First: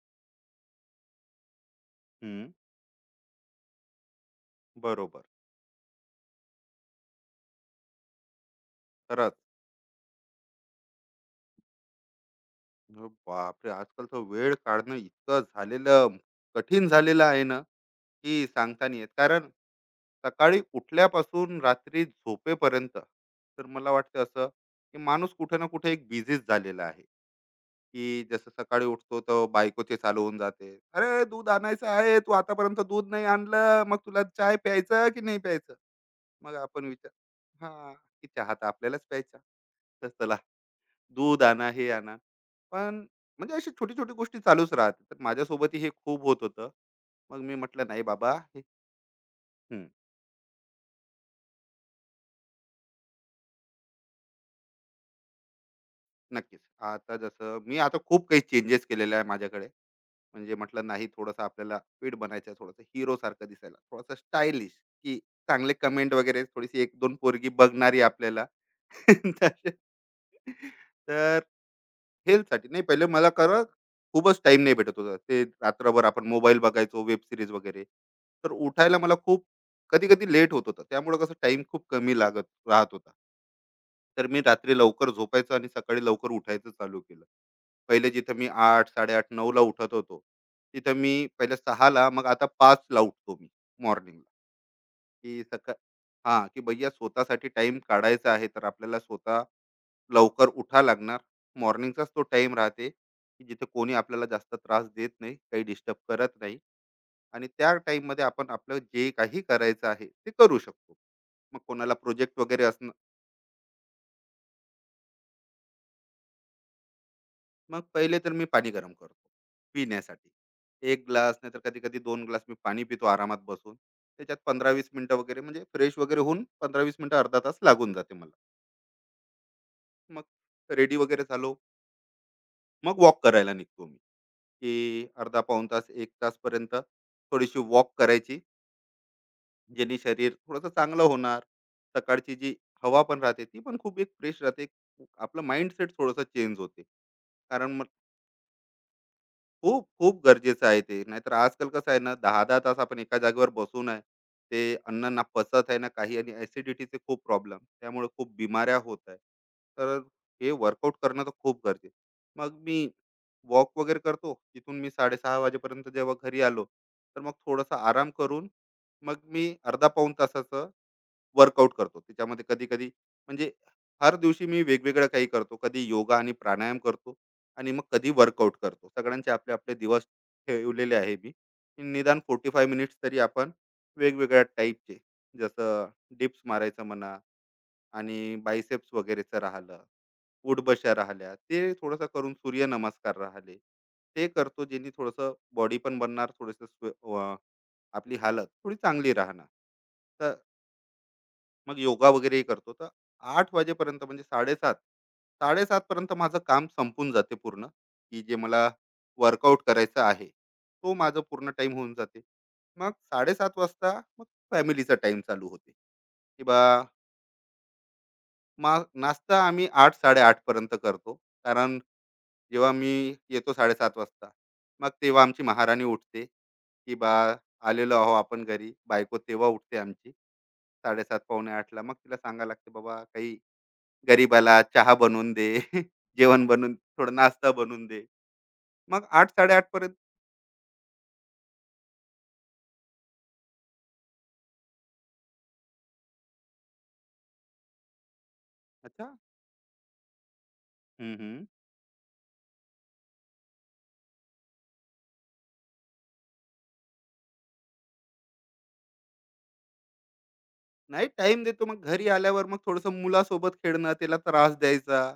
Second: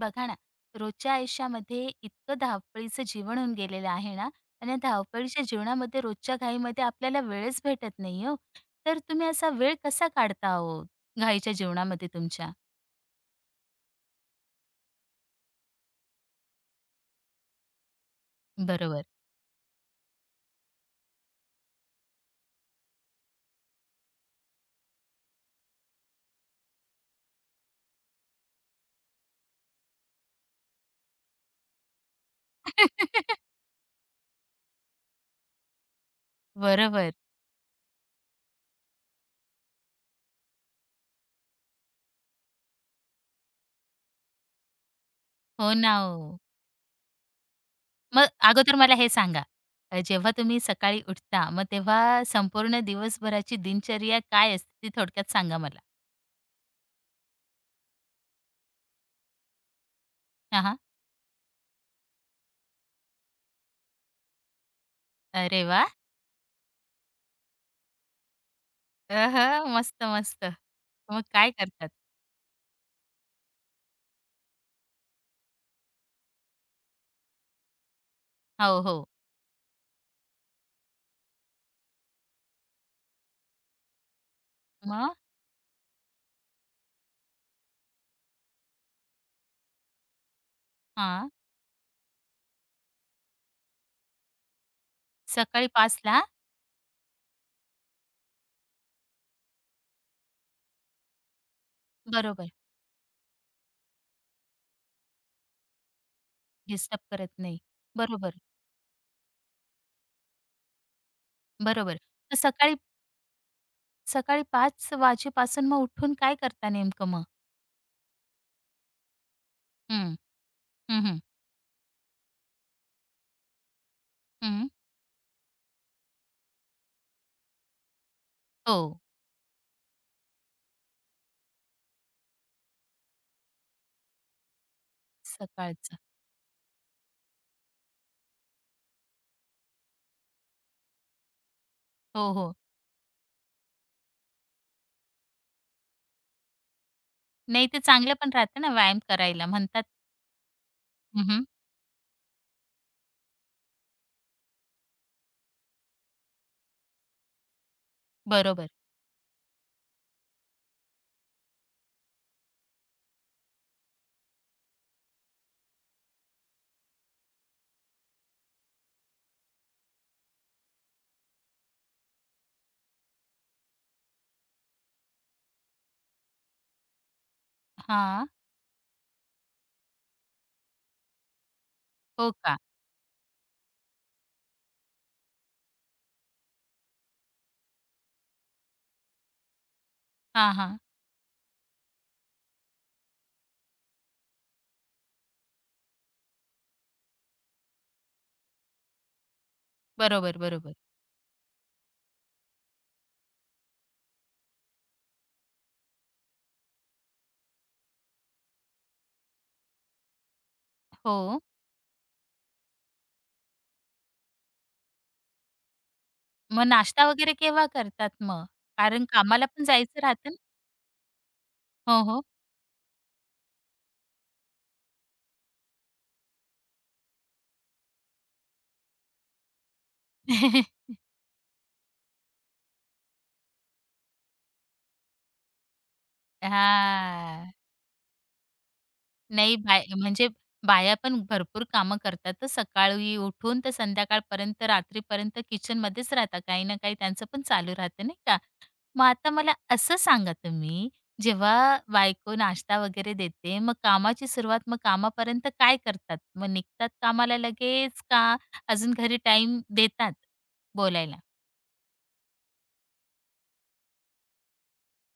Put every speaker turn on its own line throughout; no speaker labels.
बघा ना, रोजच्या आयुष्यामध्ये इतकं
हं,
धावपळीचं जीवन होऊन गेलेलं आहे ना, आणि या
बरोबर.
धावपळीच्या जीवनामध्ये रोजच्या घाईमध्ये आपल्याला वेळच भेटत नाही हो. तर तुम्ही
खरंच.
असा वेळ कसा काढता ओ, घाईच्या जीवनामध्ये तुमच्या?
बापरे! आजकालचा वेळ काढणं इतकं झालेलं कठीण झालेलं आहे ना, की सांगता नाही
बरोबर.
येत. कारण सकाळी उठल्यापासून रात्री झोपेपर्यंत तर मला वाटतं असं, की माणूस कुठे ना कुठे एक बिझीच झालेला आहे, की जसं सकाळी उठतो तर बायकोचे चालू होऊन जाते. "अरे, दूध आणायचं आहे. तू आतापर्यंत दूध नाही आणलं. मग तुला चाय प्यायचं की नाही प्यायचं?" मग आपण विचार
बरोबर.
हां, की चहा तर आपल्यालाच प्यायचा. तर चला दूध आणा, हे आणा. पण म्हणजे अशी छोटी-छोटी गोष्टी चालूच राहते. तर
हो
माझ्यासोबतही हे
ना
खूप होत
ओ.
होतं. मग मी म्हटलं, "नाही
मग
बाबा".
अगोदर मला हे सांगा,
हं,
जेव्हा तुम्ही सकाळी उठता, मग तेव्हा संपूर्ण दिवसभराची दिनचर्या काय असते ती थोडक्यात सांगा मला?
नक्कीच. आता जसं मी आता खूप काही चेंजेस केलेले आहे माझ्याकडे. म्हणजे
हां,
म्हटलं, "नाही, थोडंसं आपल्याला फिट बनायचं आहे, थोडंसं हिरोसारखं दिसायला, थोडासा स्टायलिश, की
अरे
चांगले
वाह!
कमेंट वगैरे, थोडीशी 1-2 पोरगी बघणारी आपल्याला."
अ, मस्त, मस्त. मग
तर
काय करतात?
हेल्थसाठी नाही पहिले मला खरं खूपच टाईम नाही भेटत होता. ते रात्रभर आपण मोबाईल बघायचो, वेब सीरीज वगैरे. तर
हो,
उठायला
हो.
मला खूप कधी-कधी लेट होत होतं. त्यामुळे कसं टाइम खूप कमी लागत राहत होता. तर मी रात्री लवकर
मग?
झोपायचं आणि सकाळी लवकर उठायचं चालू केलं. पहिले जिथं मी 8, 8:30, 9ला उठत होतो. तिथं मी
हां,
पहिले 6ला मग आता 5ला उठतो मी मॉर्निंगला, की
सकाळी
सका
5 ला.
हां, की भैय्या स्वतःसाठी टाईम काढायचा आहे, तर आपल्याला स्वतः लवकर उठा लागणार. मॉर्निंगचाच तो
बरोबर.
टाइम राहते, की जिथे कोणी आपल्याला जास्त त्रास देत नाही, काही डिस्टर्ब करत नाही,
डिस्टर्ब करत
आणि
नाही.
त्या टाईममध्ये
बरोबर,
आपण आपलं जे काही करायचं आहे, ते करू शकतो. मग कोणाला
बरोबर. तर
प्रोजेक्ट वगैरे
सकाळी
असणं.
सकाळी 5 वाजेपासून मग उठून काय करता नेमकं मग?
मग पहिले तर मी पाणी गरम करतो
हं,
पिण्यासाठी.
हं,
1
हं,
ग्लास नाहीतर कधी-कधी 2 ग्लास मी पाणी पितो आरामात बसून. त्याच्यात
हं.
15-20 मिनिटं वगैरे म्हणजे फ्रेश वगैरे होऊन 15-20 मिनिटं अर्धा तास लागून जाते मला.
हो,
मग रेडी वगैरे झालो, मग वॉक करायला निघतो मी. की अर्धा पाऊण तास
सकाळचं.
एक तासपर्यंत थोडीशी वॉक करायची ज्यांनी शरीर थोडंसं चांगलं होणार.
हो,
सकाळची जी
हो.
हवा पण राहते ती पण खूप एक फ्रेश राहते. एक आपलं माइंडसेट थोडंसं चेंज होते.
नाही, ते
कारण
चांगलं पण राहतं ना, व्यायाम करायला म्हणतात.
खूप खूप गरजेचं आहे ते,
हं,
नाहीतर
हं.
आजकाल कसं आहे ना, दहा दहा तास आपण एका जागेवर बसून आहे, ते अन्न ना पचत आहे ना काही, आणि ऍसिडिटीचे खूप प्रॉब्लेम, त्यामुळे खूप
बरोबर.
बिमाऱ्या होत आहे. तर हे वर्कआउट करणं तर खूप गरजेचं. मग मी वॉक वगैरे करतो, तिथून मी साडेसहा वाजेपर्यंत जेव्हा घरी आलो, तर मग थोडासा आराम करून मग मी अर्धा पाऊण तासाचं वर्कआउट करतो. त्याच्यामध्ये कधी कधी म्हणजे हर दिवशी मी वेगवेगळं काही करतो, कधी योगा आणि प्राणायाम करतो, आणि मग कधी
हां.
वर्कआउट करतो. सगळ्यांचे आपले आपले दिवस ठेवलेले आहे मी, की निदान
हो
फोर्टी
का?
फाय मिनिट्स तरी आपण वेगवेगळ्या टाईपचे, जसं डिप्स मारायचं म्हणा, आणि बायसेप्स वगैरेचं राहिलं,
हां, हां.
उठबशा राहिल्या, ते थोडंसं करून सूर्यनमस्कार राहिले, ते करतो. ज्यांनी थोडंसं बॉडी पण बनणार, थोडंसं अं, आपली हालत थोडी चांगली राहणार. तर
बरोबर, बरोबर.
मग योगा वगैरेही करतो. तर आठ वाजेपर्यंत म्हणजे साडेसात साडेसात पर्यंत माझं काम संपून जाते पूर्ण, की जे मला वर्कआउट करायचं आहे तो माझं
हो.
पूर्ण टाइम होऊन जाते. मग साडेसात वाजता मग फॅमिलीचा टाइम चालू होते, की बा
मग नाश्ता वगैरे केव्हा करतात मग?
मा
कारण
नाश्ता
कामाला पण
आम्ही आठ
जायचं राहतं ना?
साडेआठ पर्यंत करतो, कारण
हो, हो.
जेव्हा मी येतो 7:30 वाजता, मग तेव्हा आमची महाराणी उठते, की बा आलेलो आहो आपण घरी. बायको तेव्हा उठते आमची 7:30 पावणे 8ला. मग तिला सांगायला लागते, "बाबा काही गरीबाला चहा बनवून दे, जेवण बनवून थोडा नाश्ता
हां.
बनवून दे." मग आठ
नाही,
8:30
बाय
पर्यंत
म्हणजे बाया पण भरपूर कामं करतात, तर सकाळी उठून तर संध्याकाळपर्यंत रात्रीपर्यंत किचनमध्येच राहतात. काही ना काही त्यांचं पण चालू राहतं नाही का? मग
अच्छा.
आता मला असं सांगा तुम्ही,
हं, हं.
जेव्हा बायको नाश्ता वगैरे देते, मग कामाची सुरुवात, मग कामापर्यंत काय करतात? मग निघतात कामाला लगेच, का अजून घरी टाईम देतात
नाही
बोलायला?
टाइम देतो. मग घरी आल्यावर मग थोडंसं मुलासोबत खेळणं, त्याला त्रास द्यायचा,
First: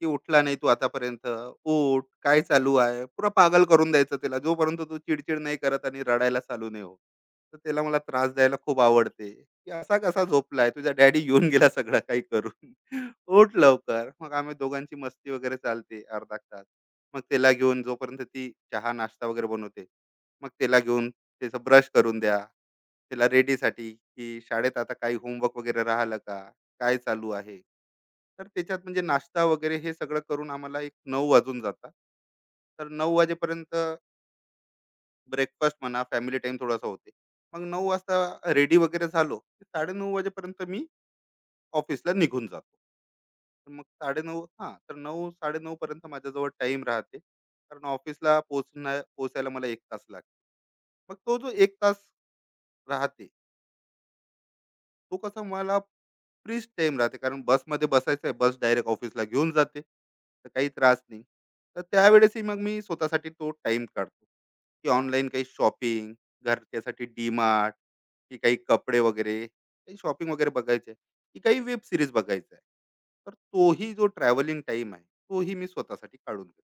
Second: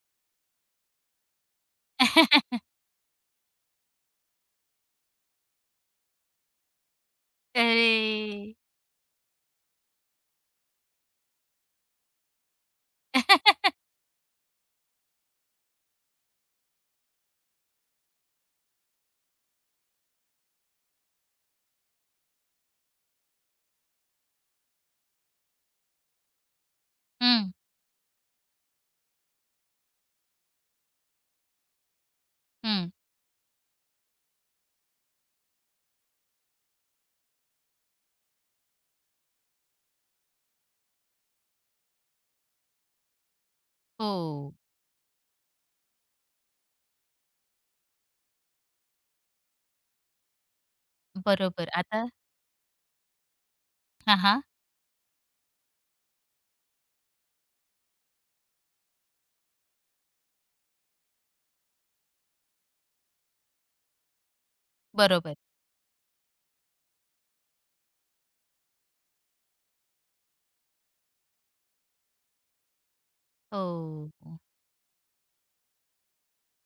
की उठला नाही तू आतापर्यंत, उठ, काय चालू आहे? पुरा पागल करून द्यायचं त्याला. जोपर्यंत तो चिडचिड नाही करत आणि रडायला चालू नाही होत. तर त्याला मला त्रास
अरे!
द्यायला खूप आवडते, की "असा कसा झोपलाय? तुझा डॅडी येऊन गेला सगळं काही करून. उठ लवकर." मग आम्ही दोघांची मस्ती वगैरे चालते अर्धा तास. मग त्याला घेऊन, जोपर्यंत ती चहा, नाश्ता वगैरे बनवते, मग त्याला घेऊन त्याचं ब्रश करून द्या. तिला रेडीसाठी, की शाळेत आता काही होमवर्क वगैरे राहिलं का? काय चालू
हं,
आहे? तर त्याच्यात म्हणजे नाश्ता वगैरे हे सगळं करून आम्हाला एक 9 वाजून जातात. तर
हं.
9 वाजेपर्यंत ब्रेकफास्ट म्हणा, फॅमिली टाईम थोडासा होते. मग 9 वाजता रेडी वगैरे झालो, की 9:30 वाजेपर्यंत मी ऑफिसला निघून जातो. तर मग 9:30
हो,
हां, तर 9-9:30 पर्यंत माझ्याजवळ टाईम राहते. कारण ऑफिसला पोहोचण्या पोहोचायला मला 1 तास लागतो. मग तो जो
बरोबर.
1 तास
आता
राहते
हां, हां.
तो कसा मला फ्रीच टाइम राहते. कारण बसमध्ये बसायचं आहे, बस डायरेक्ट ऑफिसला घेऊन जाते, तर काही त्रास नाही. तर त्यावेळेसही मग मी स्वतःसाठी तो टाइम काढतो, की ऑनलाईन
बरोबर.
काही शॉपिंग घरच्यासाठी डीमार्ट, की काही कपडे वगैरे काही शॉपिंग वगैरे बघायचे, की काही वेब सिरीज बघायचं आहे. तर तोही जो
हो.
ट्रॅव्हलिंग टाइम आहे तोही मी स्वतःसाठी काढून घेतो.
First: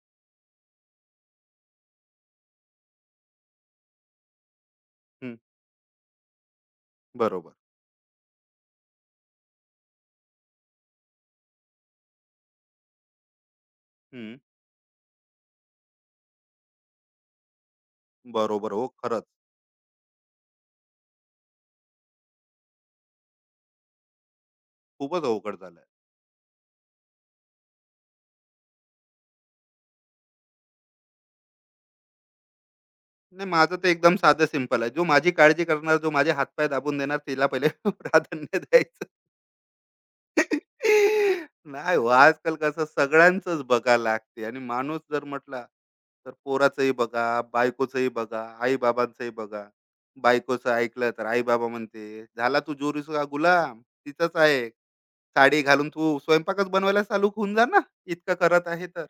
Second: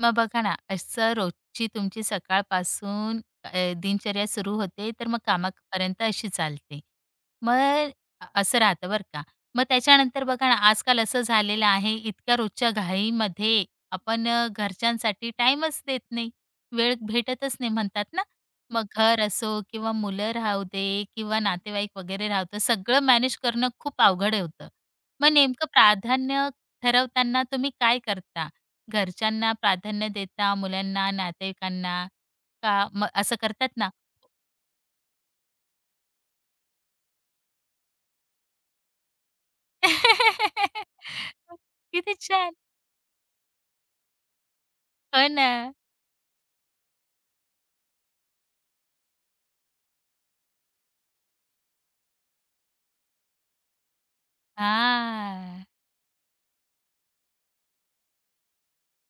मग बघा ना, असं रोजची तुमची सकाळपासून दिनचर्या सुरू होते, तर मग
हम्म,
कामापर्यंत अशी चालते.
बरोबर.
मग असं राहतं बरं का. मग त्याच्यानंतर बघा ना, आजकाल असं झालेलं आहे, इतक्या रोजच्या घाईमध्ये आपण
हम्म,
घरच्यांसाठी टाईमच देत नाही. वेळ भेटतच नाही म्हणतात ना.
बरोबर.
मग
हो,
घर
खरंच.
असो किंवा मुलं राहू दे किंवा नातेवाईक वगैरे राहतं, सगळं मॅनेज करणं खूप अवघड होतं.
खूपच
मग
अवघड
नेमकं
झालं.
प्राधान्य ठरवताना तुम्ही काय करता? घरच्यांना प्राधान्य देता, मुलांना, नातेवाईकांना, का मग असं
नाही, माझं
करतात
तर
ना?
एकदम साधं सिंपल आहे. जो माझी काळजी करणार, जो माझे हातपाय दाबून देणार त्याला पहिले प्राधान्य द्यायचं. नाही हो,
किती छान.
आजकाल कसं सगळ्यांचंच बघायला लागते, आणि माणूस जर
हो ना.
म्हटला, तर पोराचंही बघा, बायकोचंही बघा, आई-बाबांचंही बघा. बायकोचं ऐकलं तर आई-बाबा म्हणते, "झाला तू जोरीचा गुलाम, तिचंच आहे. साडी
हां.
घालून तू स्वयंपाकच बनवायला चालू होऊन जा ना, इतकं करत आहे तर."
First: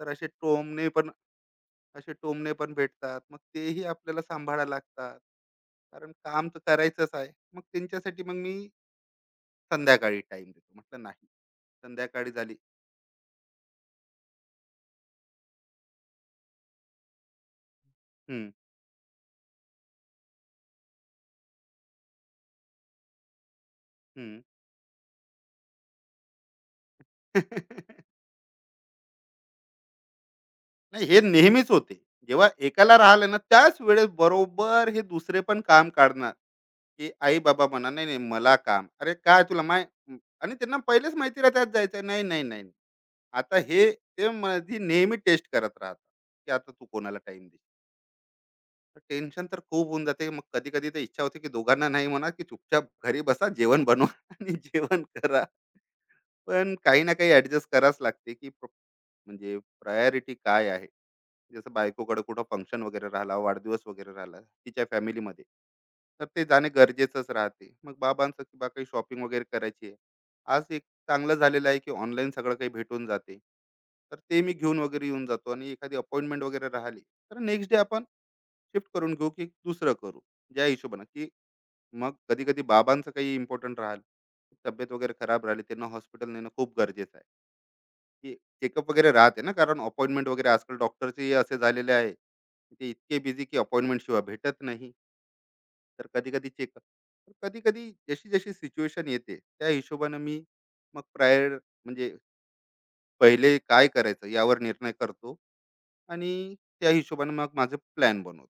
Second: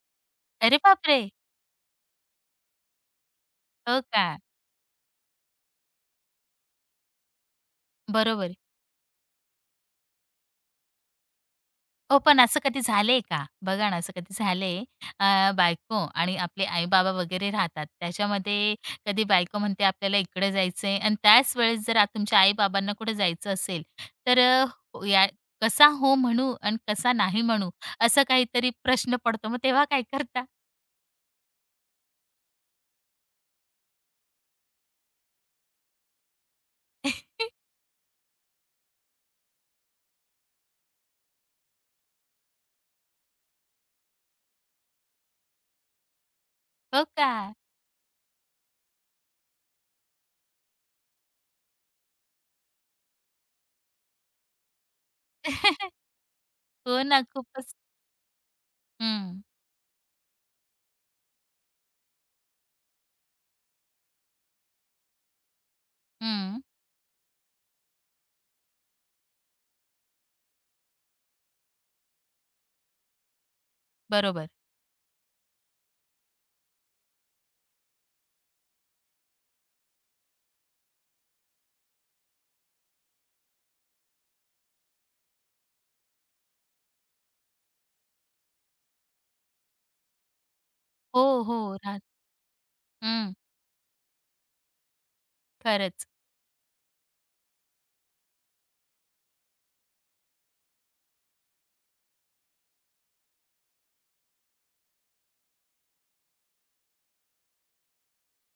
तर असे
अरे
टोमणे पण
बापरे!
असे टोमणे पण भेटतात. मग तेही
हो
आपल्याला
का?
सांभाळायला लागतात. कारण काम तर करायचंच आहे. मग त्यांच्यासाठी मग
बरोबर.
मी संध्याकाळी टाईम देतो. म्हटलं नाही.
हो,
संध्याकाळी
पण
झाली.
असं कधी झालंय का? बघा ना, असं कधी झालंय बायको आणि आपले आई-बाबा वगैरे राहतात.
हं,
त्याच्यामध्ये कधी बायको म्हणते, "आपल्याला इकडे जायचंय" आणि त्याच वेळेस जर तुमच्या आई-बाबांना कुठे जायचं असेल, तर
हं.
या कसा हो म्हणू आणि कसा नाही म्हणू, असा काहीतरी प्रश्न पडतो. मग तेव्हा काय करता?
नाही, हे नेहमीच होते. जेव्हा एकाला राहिलं ना त्याच वेळेस बरोबर हे दुसरे पण काम काढणार, की आई-बाबा म्हणा, "नाही, नाही मला काम." "अरे काय तुला माही". आणि त्यांना पहिलेच माहिती राहते जायचं आहे. "नाही, नाही, नाही." आता हे ते माझी नेहमी टेस्ट करत राहतात, की आता तू
हो
कोणाला
का?
टाईम. टेन्शन तर खूप होऊन जाते. मग कधी-कधी तर इच्छा होते, की दोघांना नाही म्हणा, की चुपचाप घरी बसा, जेवण बनवा आणि जेवण करा. पण काही
हो
ना
ना,
काही ॲडजस्ट
खूपच.
करावंच लागते, की प्र
हं,
म्हणजे प्रायोरिटी काय आहे? जसं बायकोकडे कुठं फंक्शन वगैरे राहिला, वाढदिवस वगैरे राहिला तिच्या फॅमिलीमध्ये, तर ते
हं.
जाणे गरजेचंच राहते. मग बाबांचं, की बा काही शॉपिंग वगैरे करायची आहे. आज एक चांगलं झालेलं आहे, की ऑनलाईन सगळं काही भेटून जाते. तर ते
बरोबर.
मी घेऊन वगैरे येऊन जातो, आणि एखादी अपॉइंटमेंट वगैरे राहिली, तर नेक्स्ट डे आपण शिफ्ट करून घेऊ की दुसरं करू, ज्या हिशोबानं की. मग कधी कधी बाबांचं काही इम्पॉर्टंट राहिलं, तब्येत वगैरे खराब राहिली, त्यांना हॉस्पिटल नेणं खूप गरजेचं आहे, की चेकअप वगैरे राहते ना, कारण अपॉइंटमेंट वगैरे आजकाल डॉक्टरचे
हो,
असे
हो.
झालेले
राह.
आहे, की ते इतके
हं,
बिझी, की अपॉइंटमेंट शिवाय भेटत नाही. तर
खरंच.
कधी कधी चेकअप, कधी कधी जशी जशी सिच्युएशन येते त्या हिशोबानं मी मग प्रायर म्हणजे पहिले काय करायचं यावर निर्णय करतो, आणि त्या हिशोबाने मग माझे प्लॅन बनवतो.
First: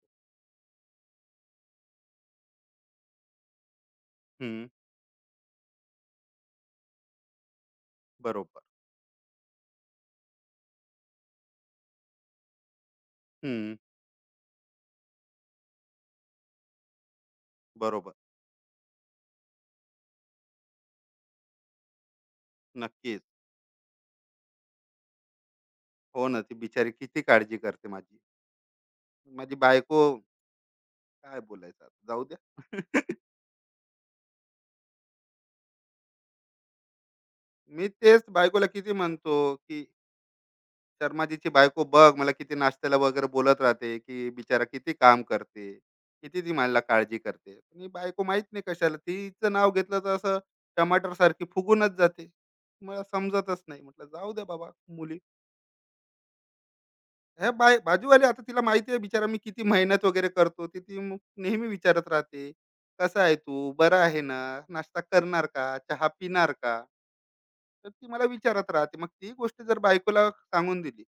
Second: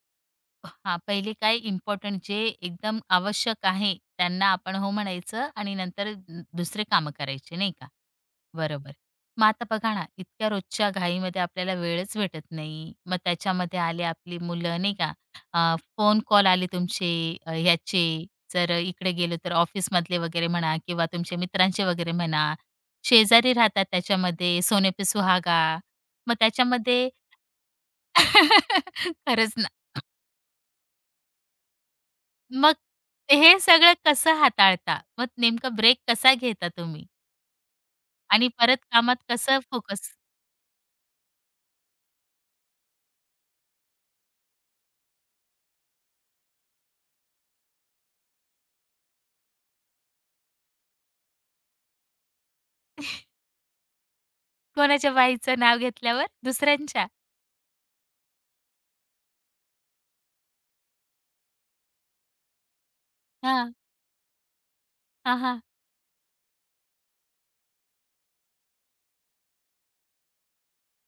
हां, पहिले काय इम्पोर्टंट जे एकदम आवश्यक आहे त्यांना
हम्म,
आपण हो म्हणायचं आणि नंतर दुसरे कामं करायचे नाही का?
बरोबर.
बरोबर. मग आता बघा ना, इतक्या रोजच्या घाईमध्ये आपल्याला वेळच भेटत नाही. मग
हम्म,
त्याच्यामध्ये आले आपली मुलं नाही का? फोन कॉल आले तुमचे, ह्याचे,
बरोबर.
जर इकडे गेलो तर ऑफिसमधले वगैरे म्हणा किंवा तुमचे मित्रांचे वगैरे म्हणा.
नक्कीच.
शेजारी राहतात त्याच्यामध्ये सोने पे सुहागा.
हो
मग
ना, ती बिचारी
त्याच्यामध्ये
किती काळजी करते माझी. माझी
खरंच,
बायको, काय बोलायचं आता, जाऊ द्या.
मग हे सगळं कसं हाताळता? मग नेमका ब्रेक कसा घेता तुम्ही?
मी तेच
आणि
बायकोला
परत
किती
कामात
म्हणतो,
कसं
की
फोकस?
शर्माजीची बायको बघ, मला किती नाश्त्याला वगैरे बोलत राहते, की बिचारा किती काम करते, किती ती मला काळजी करते. पण ही बायको माहीत नाही कशाला, तिचं नाव घेतलं तर असं टमाटरसारखी फुगूनच जाते. मला समजतच नाही. म्हटलं जाऊ द्या बाबा.
कोणाच्या
मुली
बाईचं नाव घेतल्यावर? दुसऱ्यांच्या?
हे बाय बाजूवाली, आता तिला माहिती आहे बिचारा मी किती मेहनत वगैरे करतो, ती ती मग नेहमी विचारत राहते, कसा आहे तू,
हां.
बरा आहे ना, नाश्ता
हां,
करणार
हां.
का, चहा पिणार का. तर ती मला विचारत राहते. मग ती गोष्ट जर बायकोला सांगून दिली,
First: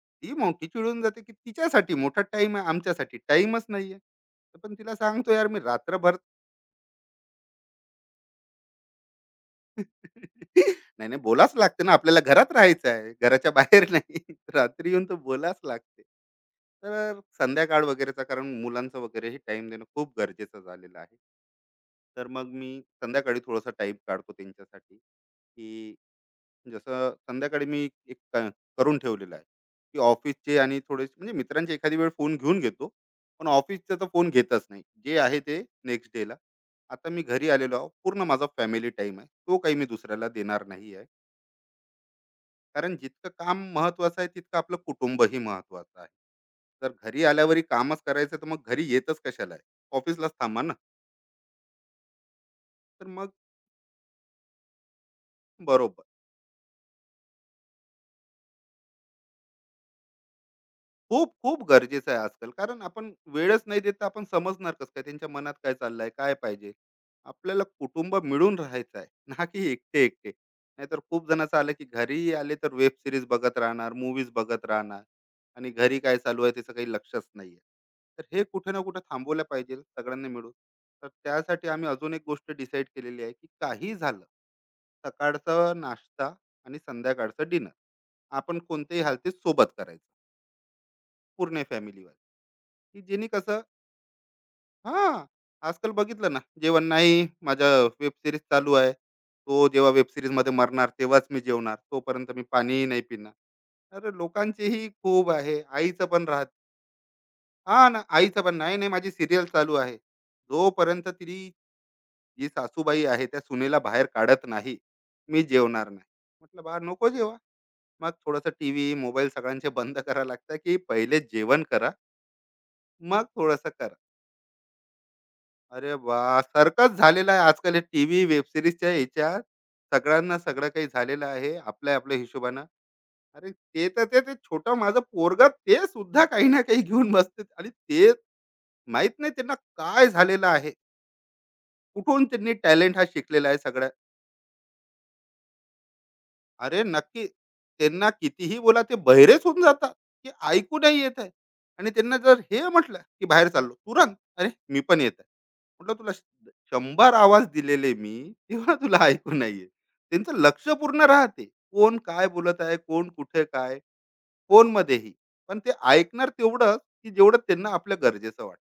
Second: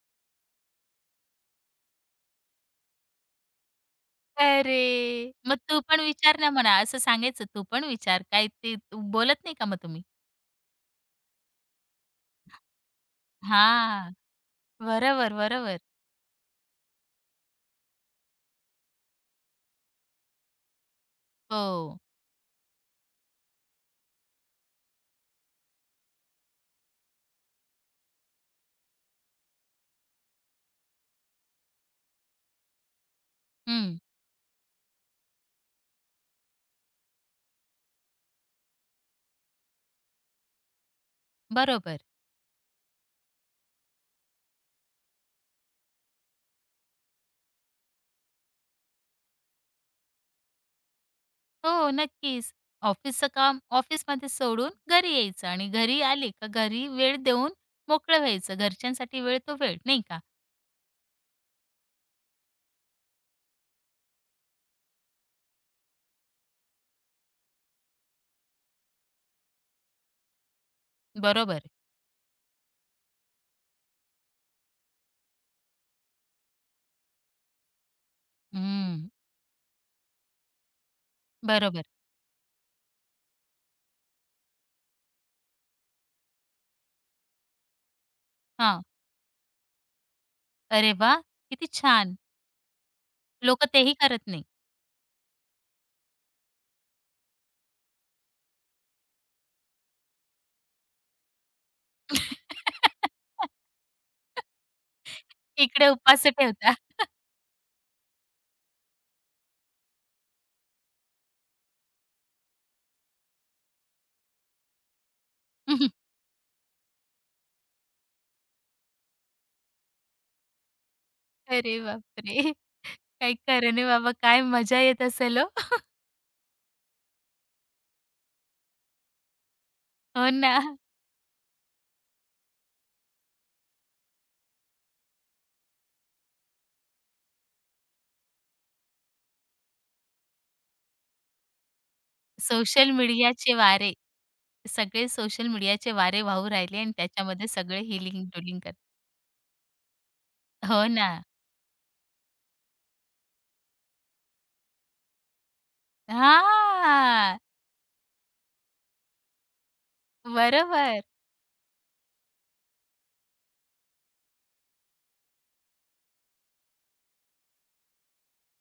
ती मोठी चिडून जाते, की तिच्यासाठी मोठा टाइम आहे, आमच्यासाठी टाइमच नाहीये. तर पण तिला सांगतो,
अरे!
यार
मग
मी
तू पण
रात्रभर.
विचार ना म्हणा, असं सांगायचं, तू पण विचार. काय ते तू बोलत नाही का मग तुम्ही?
नाही, नाही बोलाच लागते ना, आपल्याला घरात राहायचं आहे. घराच्या बाहेर
हां.
नाही. रात्री येऊन तर
बरोबर,
बोलाच
बरोबर.
लागते. तर संध्याकाळ वगैरेचा, कारण मुलांचं वगैरेही टाईम देणं खूप गरजेचं झालेलं आहे.
हो.
तर मग मी संध्याकाळी थोडासा टाइम काढतो त्यांच्यासाठी, की जसं संध्याकाळी मी करून ठेवलेलं आहे, की ऑफिसचे आणि थोडे म्हणजे मित्रांचे एखादी वेळ फोन घेऊन घेतो, पण ऑफिसचा
हं.
तर फोन घेतच नाही. जे आहे ते नेक्स्ट डेला. आता मी घरी आलेलो आहो, पूर्ण माझा फॅमिली टाइम आहे, तो काही मी दुसऱ्याला देणार नाही आहे.
बरोबर.
कारण जितकं काम महत्वाचं आहे तितकं आपलं कुटुंबही महत्वाचं आहे. जर घरी आल्यावरही कामच करायचं तर मग घरी येतच कशाला आहे, ऑफिसलाच थांबा ना.
हो, नक्कीच.
तर
ऑफिसचं
मग,
काम ऑफिसमध्ये सोडून घरी यायचं आणि घरी
बरोबर.
आले का घरी वेळ देऊन मोकळं व्हायचं. घरच्यांसाठी वेळ तो वेळ, नाही का?
खूप खूप गरजेचं आहे आजकाल, कारण आपण वेळच नाही देत, तर आपण समजणार कसं काय त्यांच्या मनात काय चाललंय, काय पाहिजे. आपल्याला कुटुंब मिळून राहायचं आहे, ना की एकटे एकटे. नाहीतर खूप जणांचं
बरोबर.
आलं, की घरी आले तर वेब सिरीज बघत राहणार, मूवीज बघत राहणार, आणि घरी काय चालू आहे त्याचं काही लक्षच नाहीये. तर हे कुठे ना कुठे
हं.
थांबवलं पाहिजे सगळ्यांनी मिळून. तर त्यासाठी
बरोबर.
आम्ही अजून एक गोष्ट डिसाईड केलेली आहे, की काही झालं, सकाळचा नाश्ता आणि संध्याकाळचं डिनर आपण
हां.
कोणत्याही हालतीत सोबत करायचं
अरे वा,
पूर्ण
किती
फॅमिलीवर.
छान.
की जेणे कसं,
लोकं तेही करत नाही.
हां, आजकाल बघितलं ना, जेवण नाही, माझ्या वेब सिरीज चालू आहे, तो जेव्हा वेब सिरीज मध्ये मरणार तेव्हाच मी जेवणार, तोपर्यंत मी पाणीही नाही पिणार. अरे लोकांचेही खूप आहे.
इकडे
आईचं पण
उपास
राहत,
ठेवता.
हा ना, आईचं पण, नाही नाही माझी सिरियल चालू आहे, जोपर्यंत तिची जी सासूबाई आहे त्या सुनेला बाहेर काढत नाही मी जेवणार नाही. म्हटलं बा नको जेवा. मग थोडंसं टीव्ही मोबाईल सगळ्यांचे बंद करा लागतं, की पहिले जेवण
अरे
करा,
बापरे!
मग
काही
थोडंसं
खरं नाही
करा.
बाबा. काय मजा येत असेल हो.
अरे वा, सारखंच झालेलं आहे आजकाल हे टीव्ही, वेब सीरीजच्या ह्याच्यात
हो
सगळ्यांना
ना.
सगळं काही झालेलं आहे. आपल्या-आपल्या हिशोबानं. अरे ते तर ते छोटं माझं पोरगं ते सुद्धा काही ना काही घेऊन बसते, आणि ते माहीत नाही त्यांना काय झालेलं आहे. कुठून त्यांनी
सोशल
टॅलेंट हा शिकलेला
मीडियाचे
आहे सगळ्या.
वारे. सगळे सोशल मीडियाचे वारे वाहू राहिले
अरे
आणि
नक्की.
त्याच्यामध्ये सगळे
त्यांना कितीही
हीलिंग-डुलिंग करतात.
बोला ते बहिरेच होऊन जातात, की ऐकू
हो
नाही
ना.
येत आहे. आणि त्यांना जर हे म्हटलं, की बाहेर चाललो, तुरंत "अरे मी पण येत आहे." म्हटलं तुला 100
हां.
आवाज दिलेले मी, तेव्हा तुला ऐकू नाही येत. त्यांचं लक्ष पूर्ण
बरोबर.
राहते. कोण काय बोलत आहे, कोण कुठे काय, फोनमध्येही. पण ते ऐकणार तेवढं, की जेवढं त्यांना आपलं गरजेचं वाटतं.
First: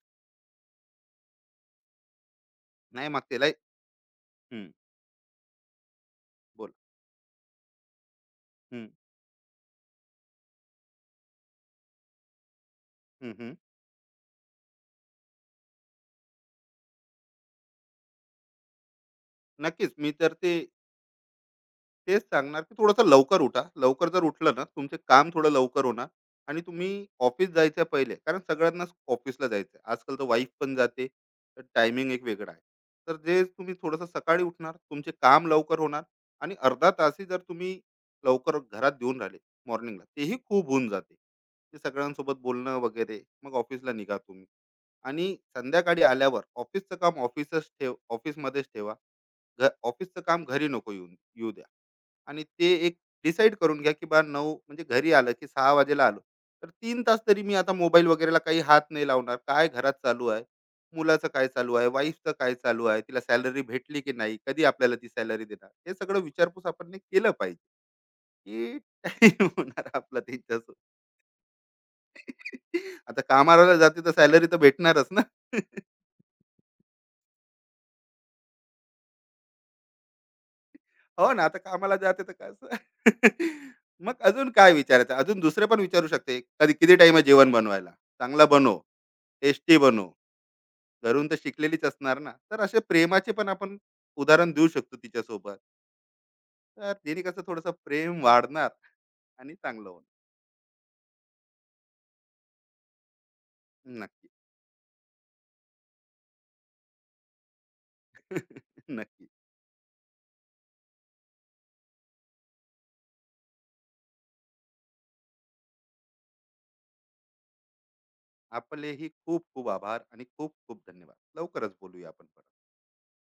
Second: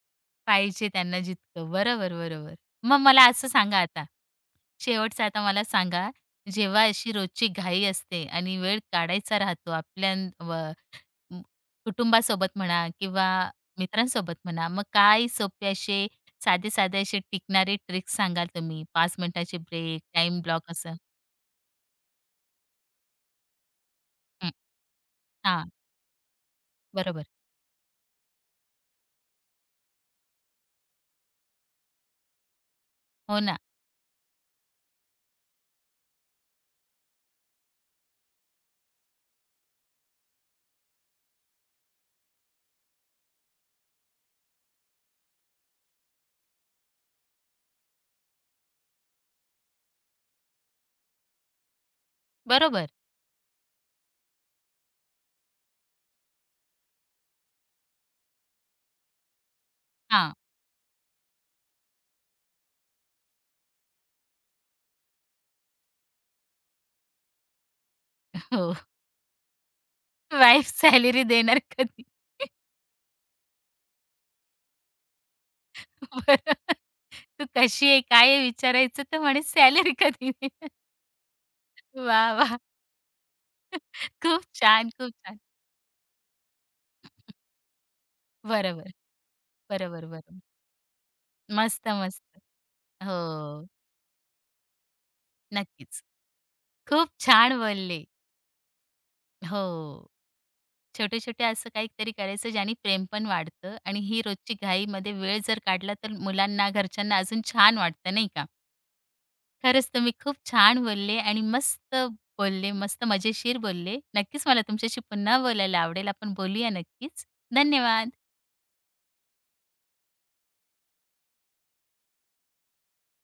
पाहिजे त्यांना जितकं. बरोबर, बरोबर. मग
नाही मग
मला
त्याला.
असं सांगा आता,
हं,
शेवटचं आता मला सांगा,
बोला.
जेव्हा अशी रोजची घाई असते आणि वेळ
हं,
काढायचा राहतो आपल्या व म कुटुंबासोबत म्हणा किंवा
हं, हं.
मित्रांसोबत म्हणा, मग काय सोपे असे साधे-साधे असे टिकणारे ट्रिक्स सांगाल तुम्ही? 5 मिनिटाचे
नक्कीच.
ब्रेक,
मी तर
टाईम
ते
ब्लॉक असं?
तेच सांगणार, की थोडंसं लवकर उठा. लवकर जर
हं,
उठलं ना, तुमचे काम थोडं
हां,
लवकर होणार, आणि तुम्ही
बरोबर.
ऑफिस जायच्या पहिले, कारण सगळ्यांनाच ऑफिसला जायचं आहे. आजकाल तर वाईफ पण जाते, तर टायमिंग एक वेगळा आहे. तर
हो
जे
ना.
तुम्ही थोडंसं सकाळी उठणार, तुमचे काम लवकर होणार, आणि अर्धा तासही जर तुम्ही लवकर घरात देऊन राहिले मॉर्निंगला, तेही खूप होऊन जाते. ते सगळ्यांसोबत बोलणं वगैरे, मग ऑफिसला निघा तुम्ही. आणि संध्याकाळी आल्यावर ऑफिसचं काम ऑफिसच ठेव ऑफिसमध्येच ठेवा. ऑफिसचं काम घरी नको येऊ द्या. आणि ते
बरोबर.
एक डिसाईड करून घ्या, की बा नऊ म्हणजे घरी आलं, की सहा वाजेला आलो तर तीन तास तरी मी आता मोबाईल वगैरेला काही हात नाही लावणार. काय घरात चालू
हां,
आहे, मुलाचं काय चालू आहे, वाईफचं काय चालू आहे, तिला सॅलरी भेटली की नाही, कधी आपल्याला ती सॅलरी देणार, हे सगळं विचारपूस आपण नी केलं पाहिजे,
हो.
की काय होणार आपलं
वाईफ
त्यांच्यासोबत.
सॅलरी देणार कधी?
आता कामाला जाते तर सॅलरी तर भेटणारच ना.
बरं. तू कशी आहे? काय आहे? विचारायचं, तर म्हणे सॅलरी कधी देणार?
हो ना, आता कामाला
वा,
जाते तर
वाह!
कसं. मग
खूप
अजून काय
छान, खूप
विचारायचं, अजून
छान.
दुसरे पण विचारू शकते, कधी किती टाइम आहे जेवण बनवायला, चांगला बनव,
बरोबर,
टेस्टी बनव.
बरोबर.
घरून तर शिकलेलीच
मस्त,
असणार
मस्त.
ना. तर असे
हो,
प्रेमाचे पण आपण उदाहरण देऊ शकतो तिच्यासोबत.
नक्कीच.
तर
खूप
तिने कसं
छान
थोडंसं
बोलले.
प्रेम वाढणार आणि
हो,
चांगलं होणार.
छोटे-छोटे असं काहीतरी करायचं ज्याने प्रेम पण वाढतं आणि ही
नक्की.
रोजची घाईमध्ये वेळ जर काढला तर मुलांना, घरच्यांना अजून छान वाटतं नाही का?
नक्की.
खरंच तुम्ही खूप छान बोलले आणि मस्त बोलले, मस्त मजेशीर बोलले. नक्कीच मला तुमच्याशी पुन्हा बोलायला आवडेल. आपण बोलूया नक्कीच. धन्यवाद.
आपलेही खूप खूप आभार आणि खूप खूप धन्यवाद. लवकरच बोलूया आपण परत.